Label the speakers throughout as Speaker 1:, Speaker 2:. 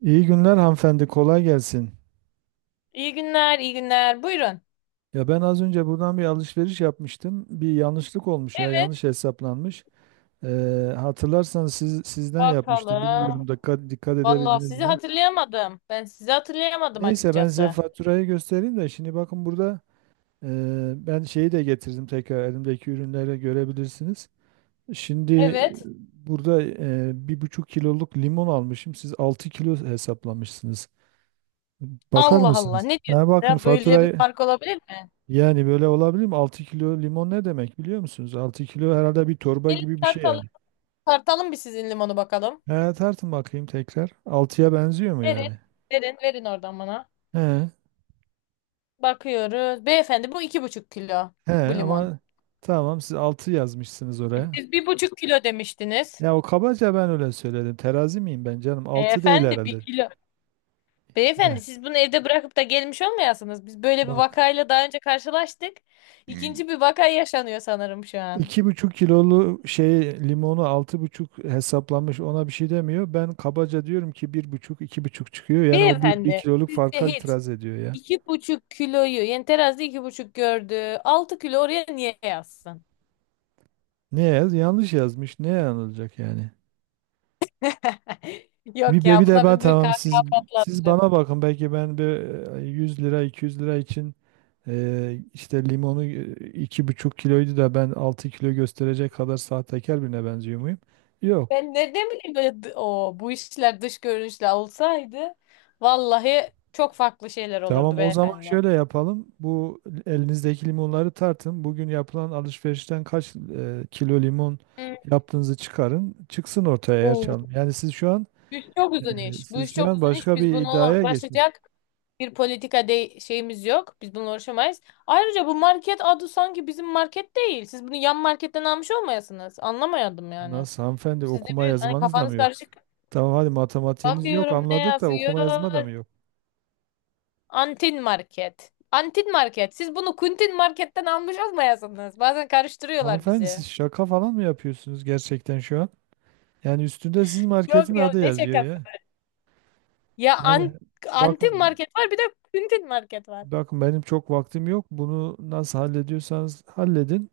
Speaker 1: İyi günler hanımefendi, kolay gelsin.
Speaker 2: İyi günler, iyi günler. Buyurun.
Speaker 1: Ya ben az önce buradan bir alışveriş yapmıştım. Bir yanlışlık olmuş ya,
Speaker 2: Evet,
Speaker 1: yanlış hesaplanmış. Hatırlarsanız sizden yapmıştım.
Speaker 2: bakalım.
Speaker 1: Bilmiyorum da dikkat
Speaker 2: Vallahi
Speaker 1: edebildiniz
Speaker 2: sizi
Speaker 1: mi?
Speaker 2: hatırlayamadım. Ben sizi hatırlayamadım
Speaker 1: Neyse ben size
Speaker 2: açıkçası.
Speaker 1: faturayı göstereyim de şimdi bakın, burada ben şeyi de getirdim, tekrar elimdeki ürünleri görebilirsiniz. Şimdi
Speaker 2: Evet.
Speaker 1: burada 1,5 kiloluk limon almışım. Siz 6 kilo hesaplamışsınız. Bakar
Speaker 2: Allah Allah.
Speaker 1: mısınız?
Speaker 2: Ne diyorsun
Speaker 1: Ha, bakın
Speaker 2: ya? Böyle bir
Speaker 1: faturayı.
Speaker 2: fark olabilir mi?
Speaker 1: Yani böyle olabilir mi? 6 kilo limon ne demek biliyor musunuz? 6 kilo herhalde bir torba
Speaker 2: Gelin
Speaker 1: gibi bir şey
Speaker 2: tartalım.
Speaker 1: yani.
Speaker 2: Tartalım bir sizin limonu bakalım.
Speaker 1: He, tartın bakayım tekrar. 6'ya benziyor mu
Speaker 2: Verin,
Speaker 1: yani?
Speaker 2: verin, verin oradan bana.
Speaker 1: He.
Speaker 2: Bakıyoruz. Beyefendi bu 2,5 kilo
Speaker 1: He,
Speaker 2: bu limon.
Speaker 1: ama tamam siz 6 yazmışsınız
Speaker 2: E,
Speaker 1: oraya.
Speaker 2: Siz 1,5 kilo demiştiniz.
Speaker 1: Ya o kabaca ben öyle söyledim. Terazi miyim ben canım? 6 değil
Speaker 2: Beyefendi bir
Speaker 1: herhalde.
Speaker 2: kilo.
Speaker 1: Heh,
Speaker 2: Beyefendi siz bunu evde bırakıp da gelmiş olmayasınız. Biz böyle bir
Speaker 1: bak.
Speaker 2: vakayla daha önce karşılaştık. İkinci bir vaka yaşanıyor sanırım şu an.
Speaker 1: 2,5 kilolu şey, limonu 6,5 hesaplanmış, ona bir şey demiyor. Ben kabaca diyorum ki bir buçuk, iki buçuk çıkıyor. Yani o bir
Speaker 2: Beyefendi
Speaker 1: kiloluk
Speaker 2: sizce
Speaker 1: farka
Speaker 2: hiç
Speaker 1: itiraz ediyor ya.
Speaker 2: 2,5 kiloyu yani terazide 2,5 gördü. 6 kilo oraya niye yazsın?
Speaker 1: Ne yaz? Yanlış yazmış. Ne yanılacak yani? Bir,
Speaker 2: Yok
Speaker 1: bir
Speaker 2: ya
Speaker 1: bir de
Speaker 2: buna
Speaker 1: ben,
Speaker 2: bir
Speaker 1: tamam siz
Speaker 2: kahkaha
Speaker 1: siz
Speaker 2: patlatırım.
Speaker 1: bana bakın, belki ben bir 100 lira 200 lira için işte limonu 2,5 kiloydu da ben 6 kilo gösterecek kadar sahtekar birine benziyor muyum? Yok.
Speaker 2: Ben nereden bileyim? Böyle o, bu işler dış görünüşle olsaydı vallahi çok farklı şeyler olurdu
Speaker 1: Tamam, o zaman
Speaker 2: beyefendi.
Speaker 1: şöyle yapalım. Bu elinizdeki limonları tartın. Bugün yapılan alışverişten kaç kilo limon yaptığınızı çıkarın. Çıksın ortaya, eğer
Speaker 2: Hmm.
Speaker 1: çalın.
Speaker 2: Bu iş çok uzun
Speaker 1: E,
Speaker 2: iş. Bu iş
Speaker 1: siz şu
Speaker 2: çok
Speaker 1: an
Speaker 2: uzun iş.
Speaker 1: başka
Speaker 2: Biz
Speaker 1: bir
Speaker 2: bununla
Speaker 1: iddiaya geçmiş.
Speaker 2: uğraşacak bir politika de şeyimiz yok. Biz bununla uğraşamayız. Ayrıca bu market adı sanki bizim market değil. Siz bunu yan marketten almış olmayasınız. Anlamayadım yani.
Speaker 1: Nasıl hanımefendi,
Speaker 2: Sizde
Speaker 1: okuma
Speaker 2: bir hani
Speaker 1: yazmanız da mı
Speaker 2: kafanız
Speaker 1: yok?
Speaker 2: karışık.
Speaker 1: Tamam hadi, matematiğiniz yok
Speaker 2: Bakıyorum ne
Speaker 1: anladık da
Speaker 2: yazıyor?
Speaker 1: okuma yazma da mı yok?
Speaker 2: Antin market. Antin market. Siz bunu kuntin marketten almış olmayasınız. Bazen karıştırıyorlar
Speaker 1: Hanımefendi,
Speaker 2: bizi.
Speaker 1: siz şaka falan mı yapıyorsunuz gerçekten şu an? Yani üstünde sizin marketin
Speaker 2: Yok ya
Speaker 1: adı
Speaker 2: ne
Speaker 1: yazıyor
Speaker 2: şakası.
Speaker 1: ya.
Speaker 2: Ya
Speaker 1: Yani
Speaker 2: antin
Speaker 1: bakın
Speaker 2: market var, bir de kuntin market var.
Speaker 1: bakın benim çok vaktim yok. Bunu nasıl hallediyorsanız halledin.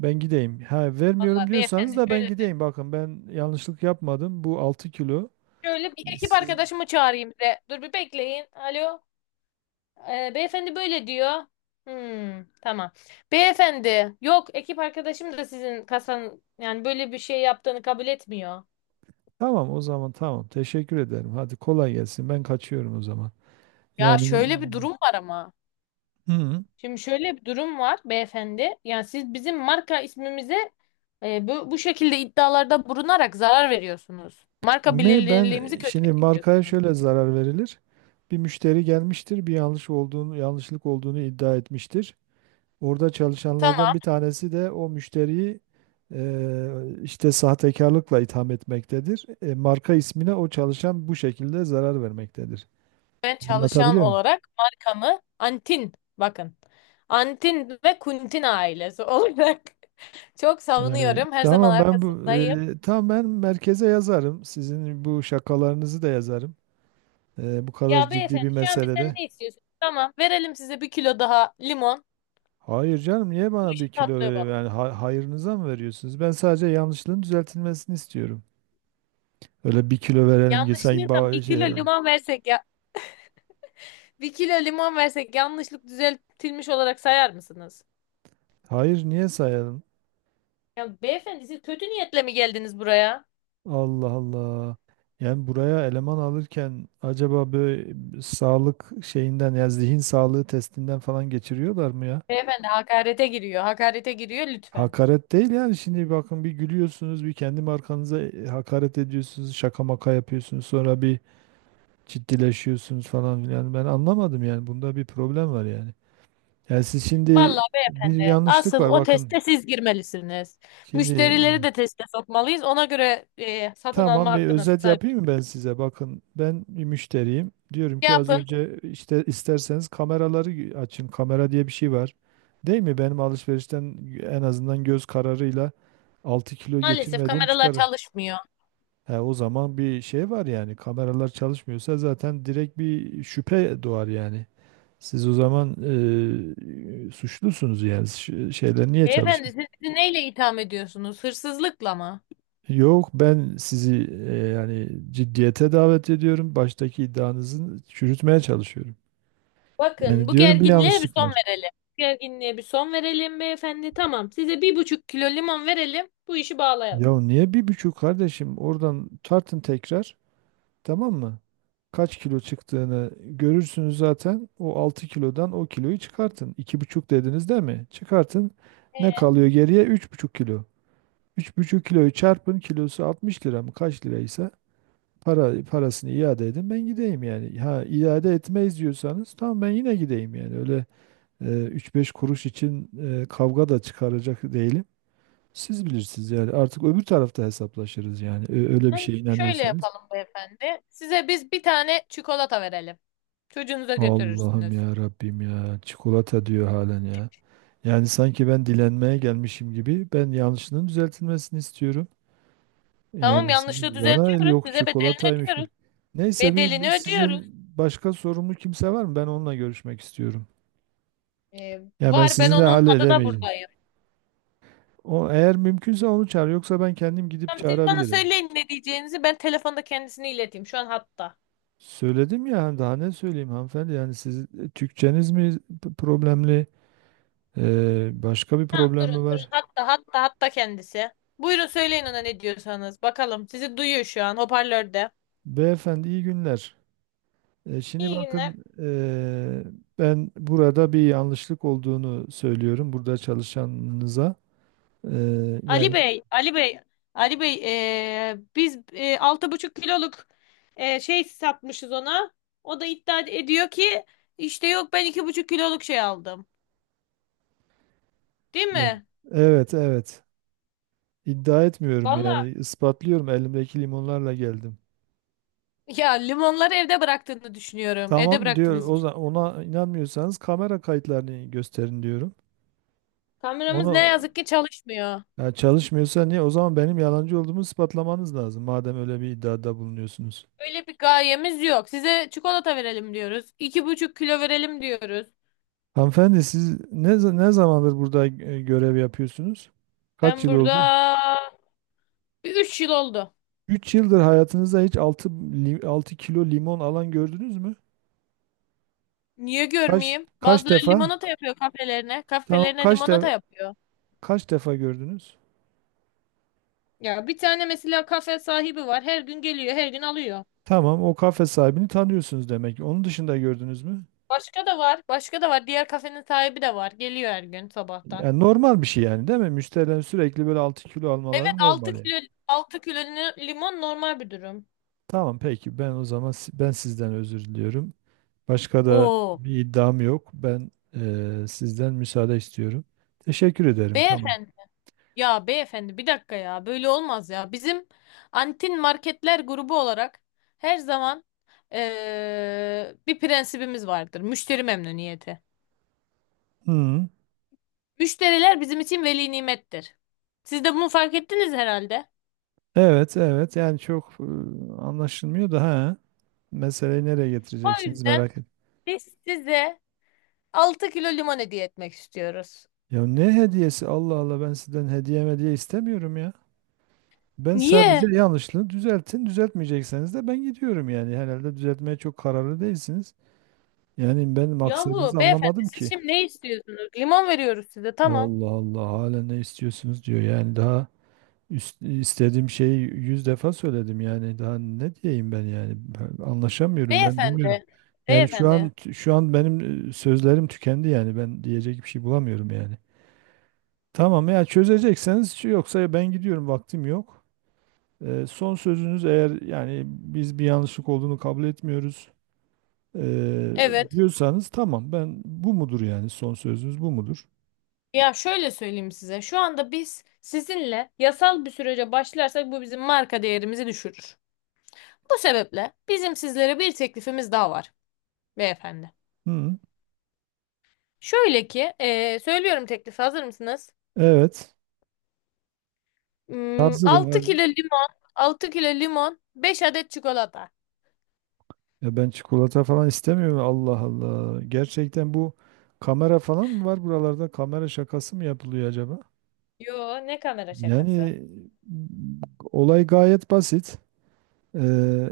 Speaker 1: Ben gideyim. Ha vermiyorum
Speaker 2: Vallahi
Speaker 1: diyorsanız
Speaker 2: beyefendi
Speaker 1: da ben
Speaker 2: şöyle söyleyeyim.
Speaker 1: gideyim. Bakın ben yanlışlık yapmadım. Bu 6 kilo.
Speaker 2: Şöyle bir ekip
Speaker 1: Siz.
Speaker 2: arkadaşımı çağırayım size. Dur bir bekleyin. Alo. Beyefendi böyle diyor. Hmm, tamam. Beyefendi, yok, ekip arkadaşım da sizin kasanın yani böyle bir şey yaptığını kabul etmiyor.
Speaker 1: Tamam, o zaman tamam. Teşekkür ederim. Hadi kolay gelsin. Ben kaçıyorum o zaman.
Speaker 2: Ya
Speaker 1: Yani.
Speaker 2: şöyle bir durum var ama.
Speaker 1: Hı.
Speaker 2: Şimdi şöyle bir durum var beyefendi. Yani siz bizim marka ismimize bu şekilde iddialarda bulunarak zarar veriyorsunuz. Marka
Speaker 1: Mi ben
Speaker 2: bilinirliğimizi kötüye
Speaker 1: şimdi markaya
Speaker 2: çekiyorsunuz.
Speaker 1: şöyle zarar verilir. Bir müşteri gelmiştir, bir yanlış olduğunu, yanlışlık olduğunu iddia etmiştir. Orada çalışanlardan
Speaker 2: Tamam.
Speaker 1: bir tanesi de o müşteriyi eee, işte sahtekarlıkla itham etmektedir. Marka ismine o çalışan bu şekilde zarar vermektedir.
Speaker 2: Ve çalışan
Speaker 1: Anlatabiliyor muyum?
Speaker 2: olarak markamı, Antin, bakın. Antin ve Kuntin ailesi olarak çok
Speaker 1: Yani,
Speaker 2: savunuyorum. Her zaman arkasındayım.
Speaker 1: tamam ben merkeze yazarım. Sizin bu şakalarınızı da yazarım. Bu kadar
Speaker 2: Ya
Speaker 1: ciddi
Speaker 2: beyefendi,
Speaker 1: bir
Speaker 2: şu an bizden
Speaker 1: meselede.
Speaker 2: ne istiyorsunuz? Tamam, verelim size 1 kilo daha limon.
Speaker 1: Hayır canım, niye bana
Speaker 2: Şu
Speaker 1: bir kilo
Speaker 2: tatlı
Speaker 1: veriyor
Speaker 2: balık.
Speaker 1: yani, hayırınıza mı veriyorsunuz? Ben sadece yanlışlığın düzeltilmesini istiyorum. Öyle bir kilo verelim ki sanki.
Speaker 2: Yanlışlıkla
Speaker 1: ba-
Speaker 2: bir kilo
Speaker 1: şey,
Speaker 2: limon versek ya. 1 kilo limon versek yanlışlık düzeltilmiş olarak sayar mısınız?
Speaker 1: hayır niye sayalım?
Speaker 2: Ya beyefendi, siz kötü niyetle mi geldiniz buraya?
Speaker 1: Allah Allah. Yani buraya eleman alırken acaba böyle sağlık şeyinden ya zihin sağlığı testinden falan geçiriyorlar mı ya?
Speaker 2: Beyefendi hakarete giriyor. Hakarete giriyor lütfen.
Speaker 1: Hakaret değil, yani şimdi bakın, bir gülüyorsunuz, bir kendi markanıza hakaret ediyorsunuz, şaka maka yapıyorsunuz, sonra bir ciddileşiyorsunuz falan filan, ben anlamadım yani, bunda bir problem var yani. Yani siz şimdi,
Speaker 2: Vallahi
Speaker 1: bir
Speaker 2: beyefendi,
Speaker 1: yanlışlık
Speaker 2: asıl
Speaker 1: var,
Speaker 2: o
Speaker 1: bakın.
Speaker 2: teste siz girmelisiniz.
Speaker 1: Şimdi
Speaker 2: Müşterileri de teste sokmalıyız. Ona göre satın alma
Speaker 1: tamam bir
Speaker 2: hakkına
Speaker 1: özet
Speaker 2: sahip.
Speaker 1: yapayım mı ben size? Bakın ben bir müşteriyim. Diyorum ki az
Speaker 2: Yapın.
Speaker 1: önce işte, isterseniz kameraları açın. Kamera diye bir şey var. Değil mi? Benim alışverişten en azından göz kararıyla 6 kilo
Speaker 2: Maalesef
Speaker 1: geçirmediğim
Speaker 2: kameralar
Speaker 1: çıkarır.
Speaker 2: çalışmıyor.
Speaker 1: He, o zaman bir şey var yani, kameralar çalışmıyorsa zaten direkt bir şüphe doğar yani. Siz o zaman suçlusunuz yani. Şeyler niye
Speaker 2: Beyefendi,
Speaker 1: çalışmıyor?
Speaker 2: siz bizi neyle itham ediyorsunuz? Hırsızlıkla mı?
Speaker 1: Yok, ben sizi yani ciddiyete davet ediyorum. Baştaki iddianızı çürütmeye çalışıyorum.
Speaker 2: Bakın,
Speaker 1: Yani
Speaker 2: bu
Speaker 1: diyorum bir
Speaker 2: gerginliğe bir
Speaker 1: yanlışlık
Speaker 2: son
Speaker 1: var.
Speaker 2: verelim. Bu gerginliğe bir son verelim beyefendi. Tamam, size 1,5 kilo limon verelim. Bu işi bağlayalım.
Speaker 1: Ya niye 1,5, kardeşim, oradan tartın tekrar, tamam mı? Kaç kilo çıktığını görürsünüz zaten. O 6 kilodan o kiloyu çıkartın. 2,5 dediniz değil mi? Çıkartın. Ne kalıyor geriye? 3,5 kilo. 3,5 kiloyu çarpın, kilosu 60 lira mı kaç liraysa. Parasını iade edin ben gideyim yani. Ha iade etmeyiz diyorsanız tamam ben yine gideyim yani. Öyle üç beş kuruş için kavga da çıkaracak değilim. Siz bilirsiniz yani, artık öbür tarafta hesaplaşırız yani. Öyle bir şeye
Speaker 2: Şöyle
Speaker 1: inanıyorsanız.
Speaker 2: yapalım beyefendi. Size biz bir tane çikolata verelim. Çocuğunuza
Speaker 1: Allah'ım,
Speaker 2: götürürsünüz.
Speaker 1: ya Rabbim, ya çikolata diyor halen ya. Yani sanki ben dilenmeye gelmişim gibi, ben yanlışının düzeltilmesini istiyorum.
Speaker 2: Tamam,
Speaker 1: Yani
Speaker 2: yanlışlığı
Speaker 1: sizin bana el
Speaker 2: düzeltiyoruz.
Speaker 1: yok
Speaker 2: Size bedelini
Speaker 1: çikolataymış mı?
Speaker 2: ödüyoruz.
Speaker 1: Neyse, bir
Speaker 2: Bedelini ödüyoruz.
Speaker 1: sizin başka sorumlu kimse var mı? Ben onunla görüşmek istiyorum.
Speaker 2: Ee,
Speaker 1: Ya ben
Speaker 2: Var, ben
Speaker 1: sizinle
Speaker 2: onun adına
Speaker 1: halledemeyeceğim.
Speaker 2: buradayım.
Speaker 1: O, eğer mümkünse onu çağır. Yoksa ben kendim gidip
Speaker 2: Tamam, siz bana
Speaker 1: çağırabilirim.
Speaker 2: söyleyin ne diyeceğinizi. Ben telefonda kendisini ileteyim. Şu an hatta.
Speaker 1: Söyledim ya, hani daha ne söyleyeyim hanımefendi, yani siz Türkçeniz mi problemli? Başka bir
Speaker 2: Tamam
Speaker 1: problem mi
Speaker 2: durun durun.
Speaker 1: var?
Speaker 2: Hatta kendisi. Buyurun söyleyin ona ne diyorsanız. Bakalım, sizi duyuyor şu an hoparlörde.
Speaker 1: Beyefendi iyi günler. Şimdi
Speaker 2: İyi günler.
Speaker 1: bakın, ben burada bir yanlışlık olduğunu söylüyorum burada çalışanınıza.
Speaker 2: Ali
Speaker 1: Yani
Speaker 2: Bey, Ali Bey, Ali Bey, biz 6,5 kiloluk şey satmışız ona. O da iddia ediyor ki işte yok, ben 2,5 kiloluk şey aldım. Değil
Speaker 1: e,
Speaker 2: mi?
Speaker 1: evet, evet, iddia etmiyorum
Speaker 2: Valla.
Speaker 1: yani, ispatlıyorum, elimdeki limonlarla geldim.
Speaker 2: Ya, limonları evde bıraktığını düşünüyorum. Evde
Speaker 1: Tamam diyor.
Speaker 2: bıraktığınızı
Speaker 1: O zaman
Speaker 2: düşünüyorum.
Speaker 1: ona inanmıyorsanız kamera kayıtlarını gösterin diyorum.
Speaker 2: Kameramız ne
Speaker 1: Onu
Speaker 2: yazık ki çalışmıyor.
Speaker 1: Ya çalışmıyorsa niye? O zaman benim yalancı olduğumu ispatlamanız lazım. Madem öyle bir iddiada bulunuyorsunuz.
Speaker 2: Öyle bir gayemiz yok. Size çikolata verelim diyoruz. 2,5 kilo verelim diyoruz.
Speaker 1: Hanımefendi, siz ne zamandır burada görev yapıyorsunuz? Kaç
Speaker 2: Ben
Speaker 1: yıl
Speaker 2: burada
Speaker 1: oldu?
Speaker 2: bir 3 yıl oldu.
Speaker 1: 3 yıldır hayatınızda hiç altı kilo limon alan gördünüz mü?
Speaker 2: Niye
Speaker 1: Kaç
Speaker 2: görmeyeyim?
Speaker 1: kaç
Speaker 2: Bazıları
Speaker 1: defa?
Speaker 2: limonata yapıyor kafelerine.
Speaker 1: Tamam,
Speaker 2: Kafelerine
Speaker 1: kaç
Speaker 2: limonata
Speaker 1: defa
Speaker 2: yapıyor.
Speaker 1: kaç defa gördünüz?
Speaker 2: Ya bir tane mesela kafe sahibi var. Her gün geliyor, her gün alıyor.
Speaker 1: Tamam, o kafe sahibini tanıyorsunuz demek. Onun dışında gördünüz mü?
Speaker 2: Başka da var. Başka da var. Diğer kafenin sahibi de var. Geliyor her gün sabahtan.
Speaker 1: Yani normal bir şey yani, değil mi? Müşterilerin sürekli böyle 6 kilo
Speaker 2: Evet,
Speaker 1: almaları
Speaker 2: 6
Speaker 1: normal yani.
Speaker 2: kilo limon normal bir durum.
Speaker 1: Tamam peki, ben o zaman ben sizden özür diliyorum. Başka da
Speaker 2: Oo.
Speaker 1: bir iddiam yok. Ben sizden müsaade istiyorum. Teşekkür ederim, tamam.
Speaker 2: Beyefendi. Ya beyefendi, bir dakika ya. Böyle olmaz ya. Bizim Antin Marketler grubu olarak her zaman bir prensibimiz vardır. Müşteri memnuniyeti.
Speaker 1: Hı.
Speaker 2: Müşteriler bizim için veli nimettir. Siz de bunu fark ettiniz herhalde.
Speaker 1: Evet, evet, yani çok anlaşılmıyor da, ha. Meseleyi nereye
Speaker 2: O
Speaker 1: getireceksiniz
Speaker 2: yüzden
Speaker 1: merak et.
Speaker 2: biz size 6 kilo limon hediye etmek istiyoruz.
Speaker 1: Ya ne hediyesi, Allah Allah, ben sizden hediye hediye istemiyorum ya. Ben sadece
Speaker 2: Niye?
Speaker 1: yanlışlığı düzeltin. Düzeltmeyecekseniz de ben gidiyorum yani. Herhalde düzeltmeye çok kararlı değilsiniz. Yani ben
Speaker 2: Yahu
Speaker 1: maksadınızı
Speaker 2: beyefendi,
Speaker 1: anlamadım
Speaker 2: siz
Speaker 1: ki.
Speaker 2: şimdi ne istiyorsunuz? Limon veriyoruz size, tamam.
Speaker 1: Allah Allah, hala ne istiyorsunuz diyor. Yani daha istediğim şeyi 100 defa söyledim yani. Daha ne diyeyim ben yani. Ben anlaşamıyorum, ben bilmiyorum.
Speaker 2: Beyefendi,
Speaker 1: Yani şu
Speaker 2: beyefendi.
Speaker 1: an şu an benim sözlerim tükendi yani. Ben diyecek bir şey bulamıyorum yani. Tamam, ya çözecekseniz, yoksa ben gidiyorum, vaktim yok. Son sözünüz, eğer yani biz bir yanlışlık olduğunu kabul etmiyoruz e,
Speaker 2: Evet.
Speaker 1: diyorsanız, tamam ben, bu mudur yani, son sözünüz bu mudur?
Speaker 2: Ya şöyle söyleyeyim size. Şu anda biz sizinle yasal bir sürece başlarsak bu bizim marka değerimizi düşürür. Bu sebeple bizim sizlere bir teklifimiz daha var beyefendi.
Speaker 1: Hı.
Speaker 2: Şöyle ki, söylüyorum teklifi, hazır mısınız?
Speaker 1: Evet, hazırım,
Speaker 2: 6
Speaker 1: hadi.
Speaker 2: kilo limon, 6 kilo limon, 5 adet çikolata.
Speaker 1: Ya ben çikolata falan istemiyorum. Allah Allah. Gerçekten bu, kamera falan mı var buralarda? Kamera şakası mı yapılıyor acaba?
Speaker 2: Yo, ne kamera şakası.
Speaker 1: Yani m, olay gayet basit. Ee,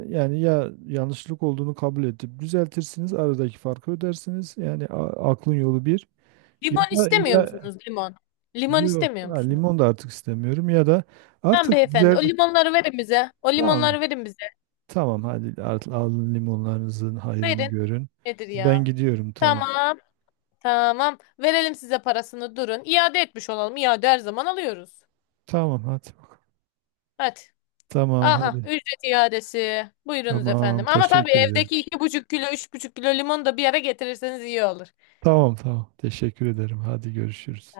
Speaker 1: Yani ya yanlışlık olduğunu kabul edip düzeltirsiniz, aradaki farkı ödersiniz. Yani aklın yolu bir. Ya
Speaker 2: Limon
Speaker 1: da
Speaker 2: istemiyor
Speaker 1: ya
Speaker 2: musunuz, limon? Limon
Speaker 1: yok,
Speaker 2: istemiyor
Speaker 1: ha,
Speaker 2: musunuz?
Speaker 1: limon da artık istemiyorum ya da
Speaker 2: Tamam
Speaker 1: artık
Speaker 2: beyefendi.
Speaker 1: güzel,
Speaker 2: O limonları verin bize. O limonları
Speaker 1: tamam.
Speaker 2: verin bize.
Speaker 1: Tamam hadi, alın limonlarınızın hayrını
Speaker 2: Verin.
Speaker 1: görün.
Speaker 2: Nedir
Speaker 1: Ben
Speaker 2: ya?
Speaker 1: gidiyorum, tamam.
Speaker 2: Tamam. Tamam. Verelim size parasını. Durun. İade etmiş olalım. İade her zaman alıyoruz.
Speaker 1: Tamam hadi.
Speaker 2: Hadi.
Speaker 1: Tamam
Speaker 2: Aha.
Speaker 1: hadi.
Speaker 2: Ücret iadesi. Buyurunuz
Speaker 1: Tamam,
Speaker 2: efendim. Ama tabii
Speaker 1: teşekkür ederim.
Speaker 2: evdeki 2,5 kilo, 3,5 kilo limonu da bir yere getirirseniz iyi olur.
Speaker 1: Tamam, tamam, teşekkür ederim. Hadi, görüşürüz.